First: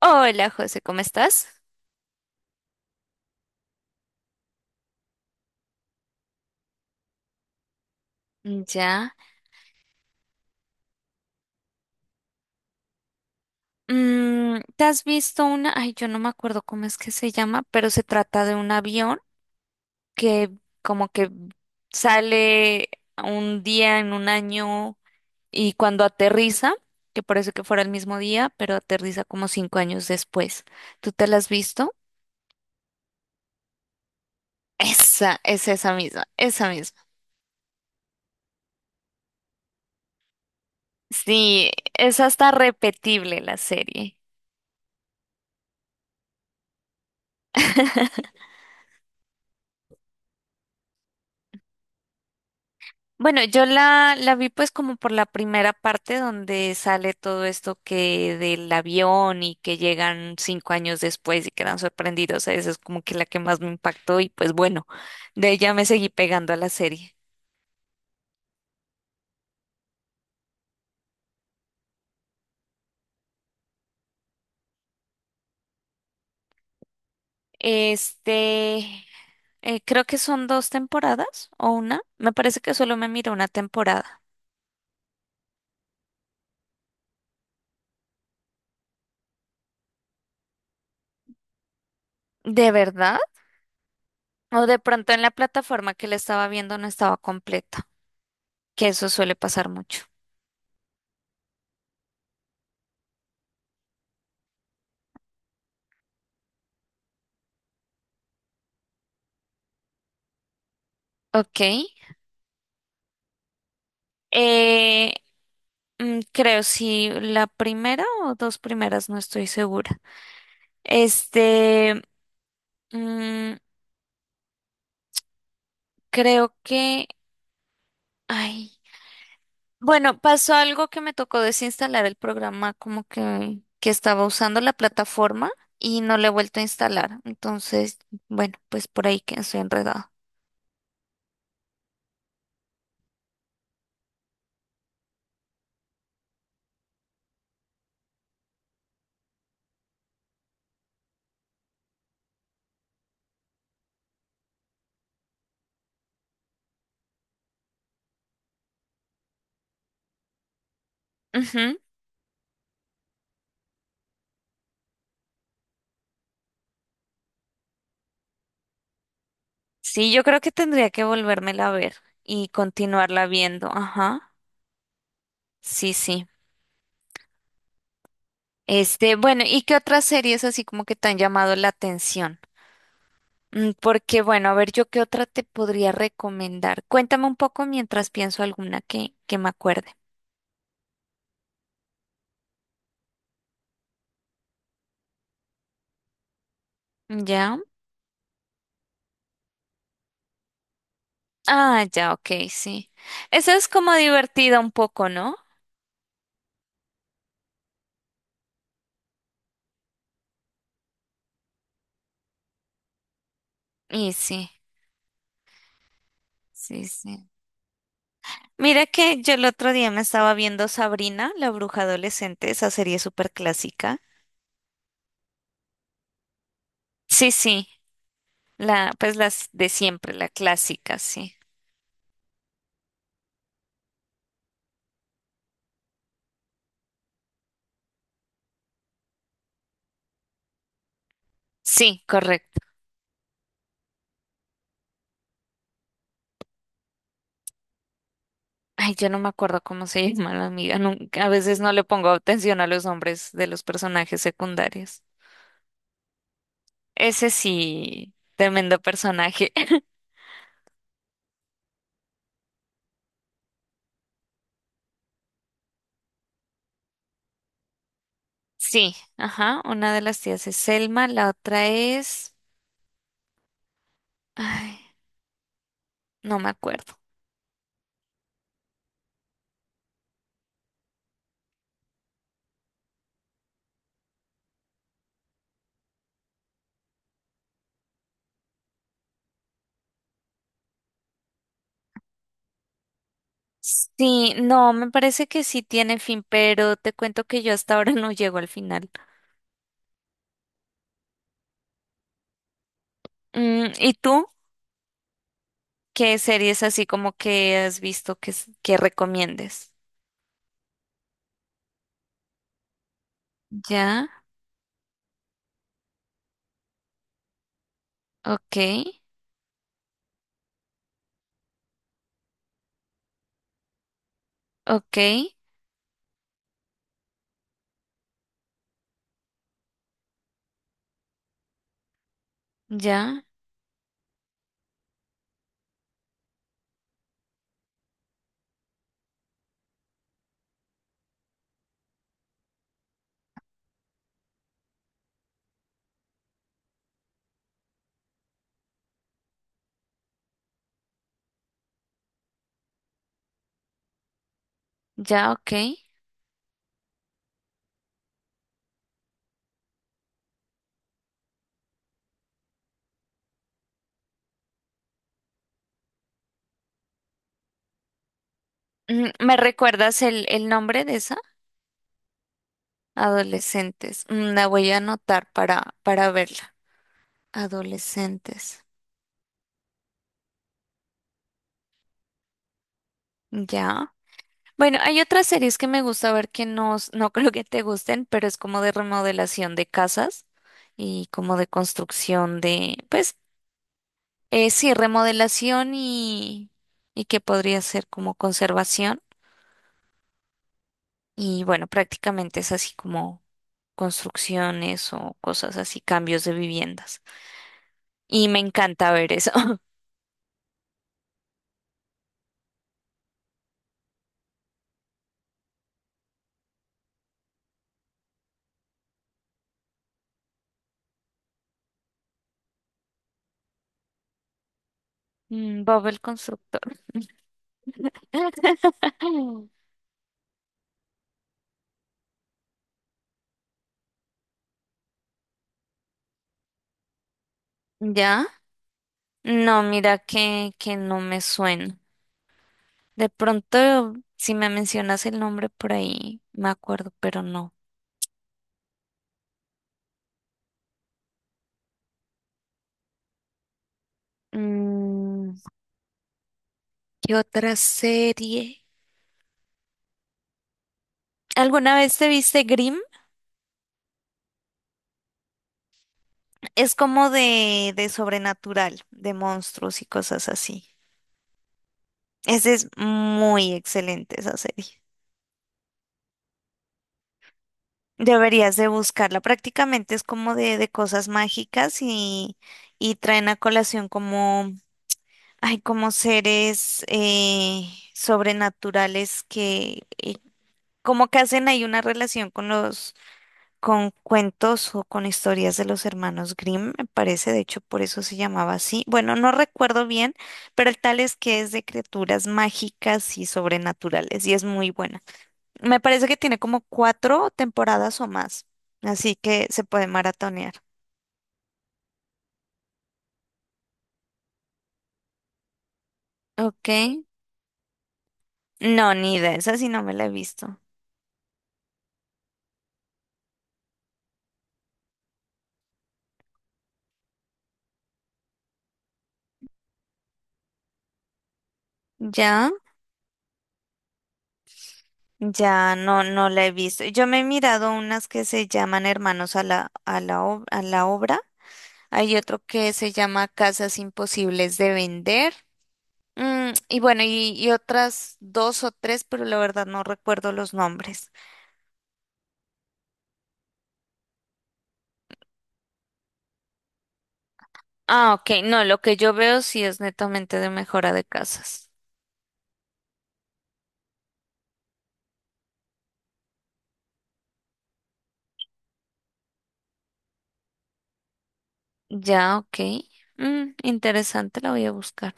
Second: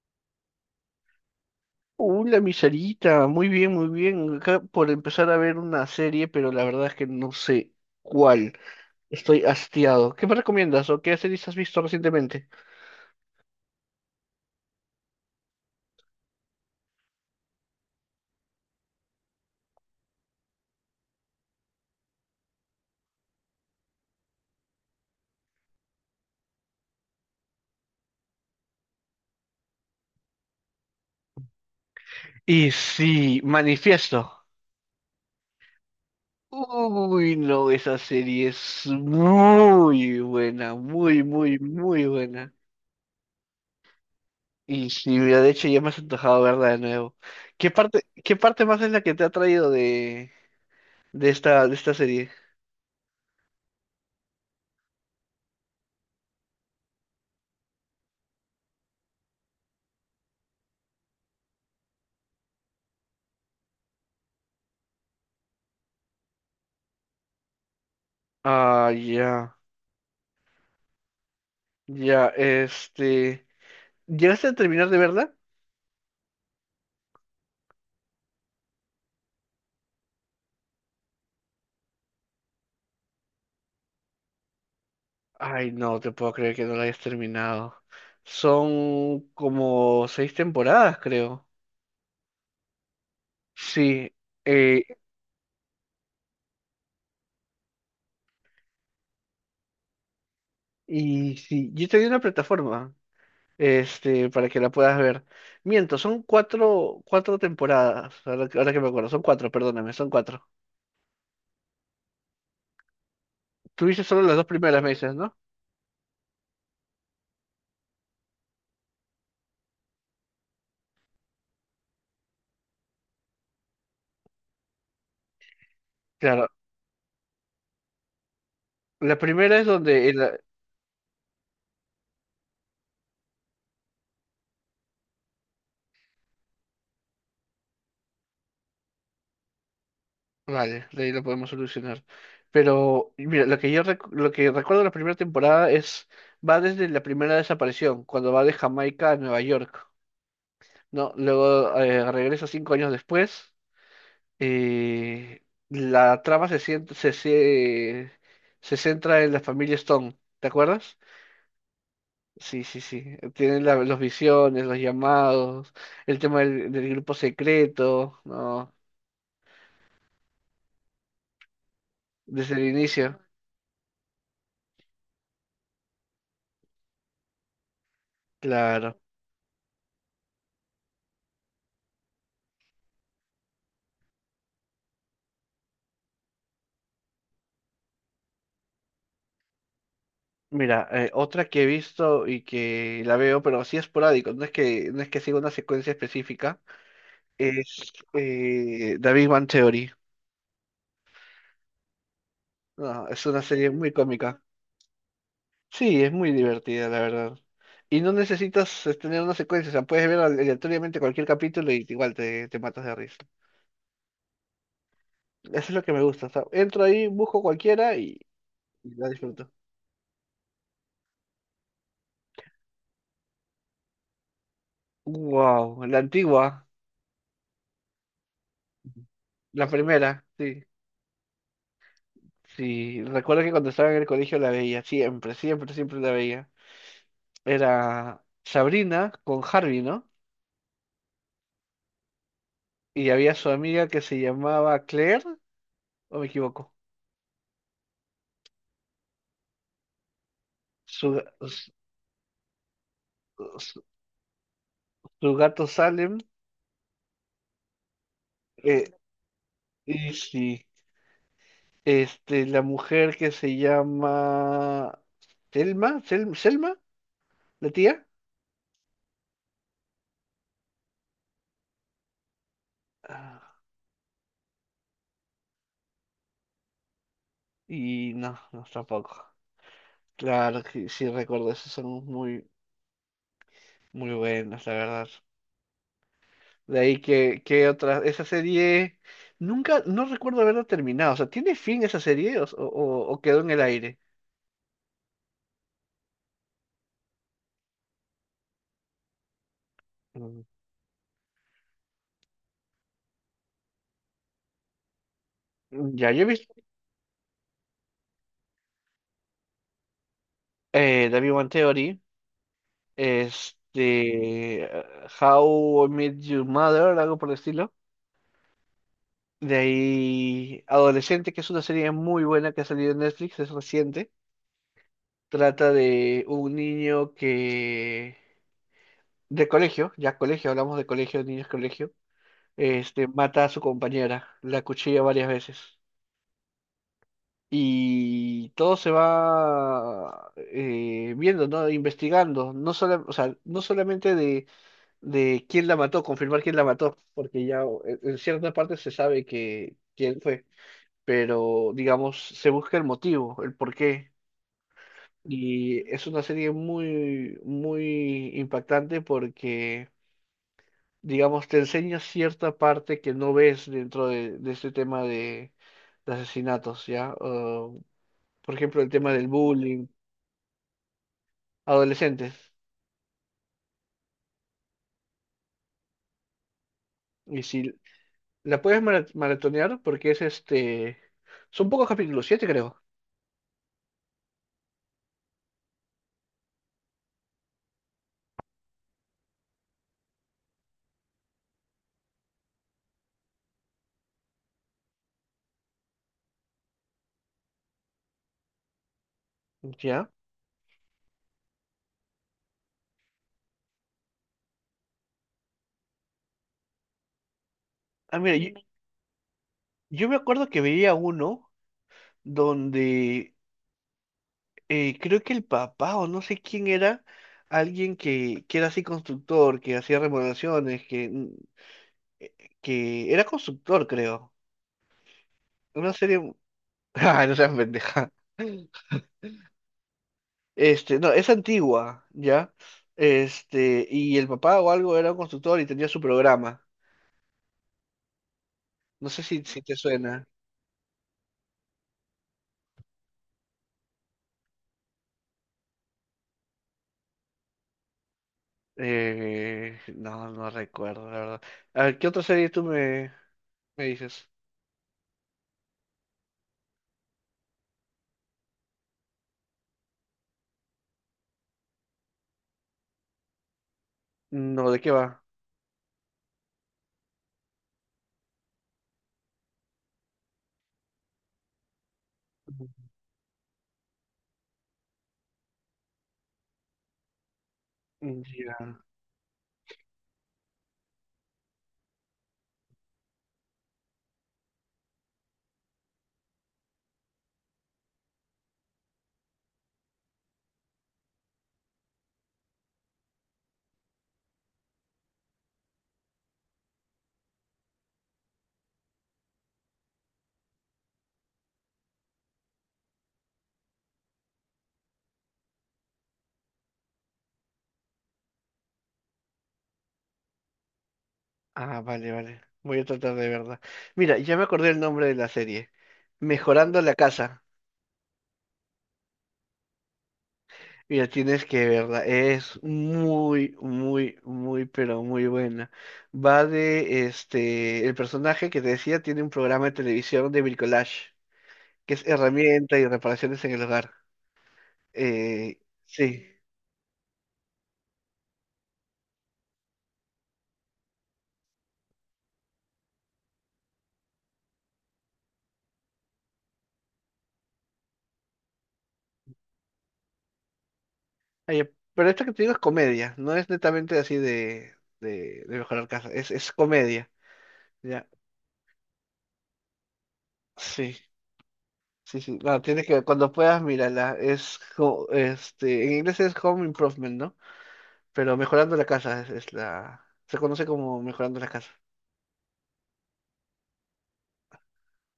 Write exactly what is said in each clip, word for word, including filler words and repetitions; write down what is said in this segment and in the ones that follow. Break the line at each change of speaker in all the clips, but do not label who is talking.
Hola José, ¿cómo estás?
Hola, mi Sarita, muy bien, muy bien. Acá por empezar a ver una serie, pero la verdad es que no sé cuál.
Ya.
Estoy hastiado. ¿Qué me recomiendas o qué series has visto recientemente?
Mm, ¿te has visto una? Ay, yo no me acuerdo cómo es que se llama, pero se trata de un avión que como que sale un día en un año y cuando aterriza, que parece que fuera el mismo día, pero aterriza como cinco años después. ¿Tú te la has visto?
Y sí, Manifiesto.
Esa, es esa misma, esa misma.
Uy, no, esa serie es muy buena, muy, muy,
Sí,
muy
es hasta
buena.
repetible la serie.
Y sí, mira, de hecho ya me has antojado verla de nuevo. ¿Qué parte, qué parte más es la que te ha traído de, de esta, de esta serie?
Bueno, yo la, la vi pues como por la primera parte donde sale todo esto que del avión y que llegan cinco años después y quedan sorprendidos. Esa es como que la que más me impactó y pues bueno, de ella me seguí pegando a la serie.
Ah, ya, ya, este. ¿Llegaste a terminar de verla?
Este, eh, creo que son dos temporadas o una. Me parece que solo me miré una temporada.
Ay, no te puedo creer que no la hayas terminado. Son como seis temporadas, creo.
¿De verdad?
Sí,
O de
eh,
pronto en la plataforma que la estaba viendo no estaba completa, que eso suele pasar mucho.
y sí, yo te di una plataforma, este, para que la puedas ver. Miento, son cuatro, cuatro temporadas, ahora, que ahora que me acuerdo, son cuatro, perdóname, son cuatro.
Ok.
Tuviste solo las dos primeras meses,
Eh,
¿no?
Mm, Creo si la primera o dos primeras, no estoy segura. Este, mm,
Claro,
creo que, ay,
la primera es donde
bueno,
el,
pasó algo que me tocó desinstalar el programa, como que, que estaba usando la plataforma y no le he vuelto a instalar. Entonces, bueno, pues por ahí que estoy enredado.
vale, de ahí lo podemos solucionar. Pero y mira, lo que yo recu- lo que recuerdo de la primera temporada es va desde la primera desaparición, cuando va de Jamaica a Nueva York, ¿no? Luego eh, regresa cinco años después. Eh, la trama se, sient- se, se se centra en la familia Stone, ¿te acuerdas?
Ujú.
Sí, sí, sí. Tienen la- los visiones, los llamados, el tema del, del grupo secreto, ¿no?
Sí, yo creo que tendría que volvérmela a ver y
Desde el inicio.
continuarla viendo. Ajá. Sí, sí.
Claro.
Este, bueno, ¿y qué otras series así como que te han llamado la atención? Mm, Porque, bueno, a ver, yo qué otra te podría recomendar. Cuéntame un poco mientras pienso alguna que, que me acuerde.
Mira, eh, otra que he visto y que la veo, pero así esporádico, no es que, no es que siga una secuencia específica,
¿Ya?
es eh, David Bang Theory.
Ah, ya, ok, sí.
No, es una
Eso
serie
es
muy
como
cómica.
divertido un poco, ¿no?
Sí, es muy divertida, la verdad. Y no necesitas eh, tener una secuencia, o sea, puedes ver aleatoriamente cualquier capítulo y igual te, te matas de risa.
Y sí,
Eso es lo que me gusta, o sea, entro
sí,
ahí,
sí.
busco cualquiera y,
Mira
y la
que yo el
disfruto.
otro día me estaba viendo Sabrina, la bruja adolescente, esa serie súper clásica.
Wow, la antigua,
Sí, sí, la, pues las
la
de siempre,
primera,
la
sí.
clásica, sí.
Sí, recuerdo que cuando estaba en el colegio la veía, siempre, siempre, siempre la veía. Era Sabrina con Harvey, ¿no?
Sí, correcto.
Y había su amiga que se llamaba Claire, o me equivoco,
Ay, yo no me acuerdo cómo se llama la amiga.
su,
Nunca, a
ga-
veces
su,
no le pongo atención a los nombres de los
su-
personajes secundarios.
su gato Salem,
Ese sí, tremendo
eh,
personaje.
y sí, este, la mujer que se llama Selma, Sel- Selma, la tía.
Sí, ajá. Una de las tías es Selma, la otra es…
Ah,
Ay, no me acuerdo.
y no, no, tampoco. Claro que sí recuerdo, esos son muy, muy buenos, la verdad. De ahí que, que otra, esa serie, nunca, no recuerdo haberla terminado. O sea, ¿tiene fin esa serie o, o- o quedó en el aire?
Sí, no, me parece que sí tiene fin, pero te cuento que yo hasta ahora no llego al final.
Mm.
Mm, ¿y tú?
Ya,
¿Qué
yo he visto
series así como que has visto que, s- que recomiendes?
eh, The Big Bang Theory,
Ya,
este, ah, How I Met Your Mother, algo por el estilo.
ok,
De ahí, Adolescente, que es una serie muy buena que ha salido en Netflix, es reciente.
ok,
Trata de un niño que, de colegio, ya colegio, hablamos de colegio, niños colegio este,
ya.
mata a su compañera, la cuchilla varias veces. Y todo se va eh, viendo, ¿no? Investigando, no sola- o sea, no solamente de, de quién la mató, confirmar quién la mató, porque ya en en cierta parte se sabe que quién fue, pero digamos, se busca el motivo, el por qué.
Ya, ok.
Y es una serie muy, muy impactante porque digamos, te enseña cierta parte que no ves dentro de, de este tema de, de asesinatos, ¿ya? O, por ejemplo, el
Mm,
tema del
¿Me
bullying,
recuerdas el, el nombre de esa?
adolescentes.
Adolescentes. Mm, La voy a anotar para, para verla.
Y si la
Adolescentes.
puedes mara- maratonear, porque es este, son pocos capítulos, siete creo,
Ya. Bueno, hay otras series que me gusta ver que no, s- no creo que te gusten, pero es como de remodelación de casas y como de construcción de, pues, eh, sí, remodelación y, y que podría ser como conservación.
¿ya?
Y bueno, prácticamente es así como construcciones o cosas así, cambios de viviendas.
Ah,
Y
mira,
me
yo,
encanta ver eso.
yo me acuerdo que veía uno donde eh, creo que el papá o no sé quién era, alguien que, que era así constructor, que hacía remodelaciones, que, mm, eh, que era constructor, creo.
Mm, Bob
Una
el
serie.
constructor.
Ah, no seas pendeja. Este, no, es antigua, ¿ya? Este, y el papá o algo era un constructor y tenía su programa.
¿Ya?
No sé si, si
No,
te
mira
suena.
que, que no me suena. De pronto, si me mencionas el nombre por ahí, me acuerdo, pero no.
Eh, no, no recuerdo, la verdad. A ver, ¿qué otra serie tú me, me dices?
Mm, ¿qué otra serie? ¿Alguna vez te viste Grimm?
No, ¿de qué va?
Es como de, de sobrenatural, de monstruos y cosas así. Esa es muy excelente, esa serie.
Mm, ya.
Deberías de buscarla. Prácticamente es como de, de cosas mágicas y, y traen a colación como, ay, como seres eh, sobrenaturales que eh, como que hacen ahí una relación con los, con cuentos o con historias de los hermanos Grimm, me parece, de hecho por eso se llamaba así. Bueno, no recuerdo bien, pero el tal es que es de criaturas mágicas y sobrenaturales y es muy buena. Me parece que tiene como cuatro temporadas o más, así que se puede maratonear.
Ah, vale, vale. Voy a tratar de verla. Mira, ya me acordé el nombre de la serie.
Ok.
Mejorando la casa.
No, ni idea, esa sí no me la he visto.
Mira, tienes que verla, es muy, muy, muy, pero muy buena. Va de, este, el personaje que te decía tiene un programa de televisión de bricolage, que es
¿Ya?
herramienta y reparaciones en el hogar. Eh,
Ya no,
sí.
no la he visto. Yo me he mirado unas que se llaman Hermanos a la, a la, ob- a la obra. Hay otro que se llama Casas Imposibles de Vender. Mm, y bueno, y, y otras dos o tres, pero la verdad no recuerdo los nombres.
Ay, pero esta que te digo es comedia, no es netamente así de, de, de mejorar casa, es, es comedia, ¿ya?
Ah, ok. No, lo que yo veo sí es netamente de
Sí,
mejora de casas.
sí, sí. No, tienes que, cuando puedas, mírala, es, co- este, en inglés es Home Improvement, ¿no? Pero mejorando la casa es, es la... Se conoce como mejorando la casa.
Ya, ok. Mm, interesante, la voy a buscar.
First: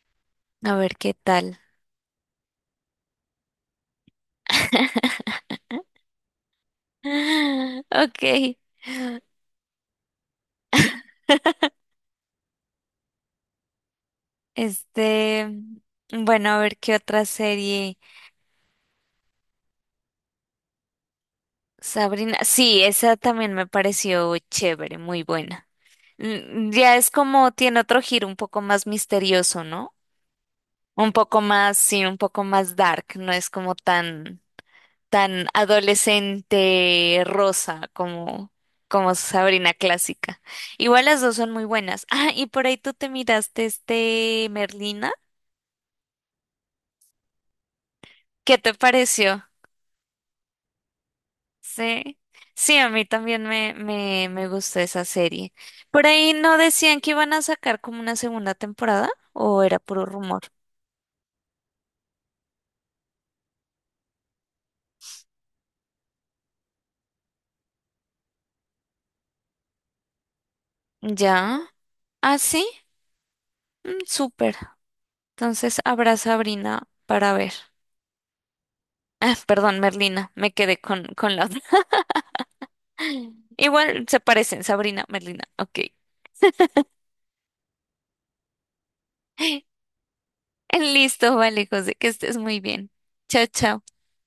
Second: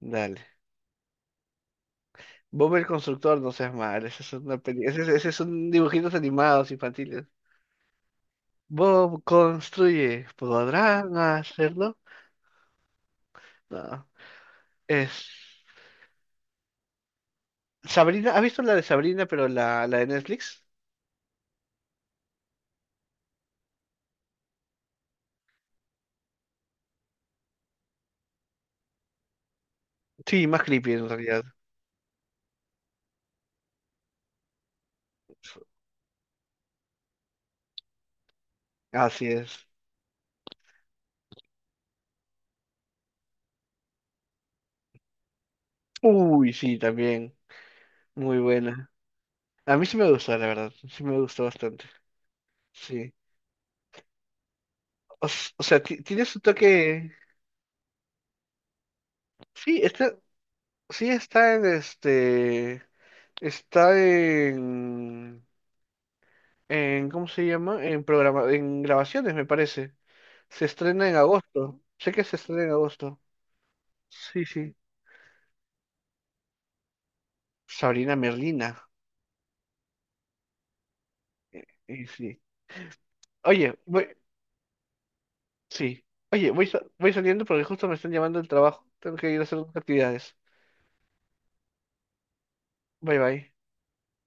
Dale.
A ver qué tal.
Bob el constructor, no seas mal. Ese es una peli... ese, es- ese son dibujitos animados infantiles.
Ok.
Bob construye. ¿Podrán hacerlo? No. Es...
Este, bueno, a ver qué otra serie.
Sabrina, ¿has visto la de Sabrina, pero la, la de Netflix?
Sabrina. Sí, esa también me pareció chévere, muy buena. Mm, Ya es como tiene otro giro un poco más misterioso, ¿no?
Sí, más creepy en
Un poco
realidad.
más, sí, un poco más dark, no es como tan tan adolescente rosa como, como
Así es.
Sabrina clásica. Igual las dos son muy buenas. Ah, y por ahí tú te miraste este Merlina.
Uy, sí, también. Muy
¿Qué te
buena.
pareció?
A mí sí me gustó, la verdad. Sí me gustó bastante.
Sí. Sí, a mí
Sí.
también me, me, me gustó esa
O, s-
serie.
o sea, ti-
Por
tiene
ahí
su
no decían
toque.
que iban a sacar como una segunda temporada o era
Sí,
puro
está.
rumor.
Sí está en este, está en, en, ¿cómo se llama? En programa, en grabaciones, me parece. Se estrena en
Ya.
agosto. Sé que se
Ah,
estrena
sí.
en agosto.
Mm,
Sí,
súper.
sí.
Entonces habrá Sabrina para ver.
Sabrina Merlina.
Ah, perdón, Merlina. Me quedé con, con la otra.
Y sí. Oye,
Igual
voy,
se parecen, Sabrina, Merlina. Ok.
sí. Oye, voy, sa- voy saliendo porque justo me están llamando del trabajo. Tengo que ir a hacer unas actividades.
Listo, vale, José, que estés muy bien.
Bye
Chao,
bye.
chao.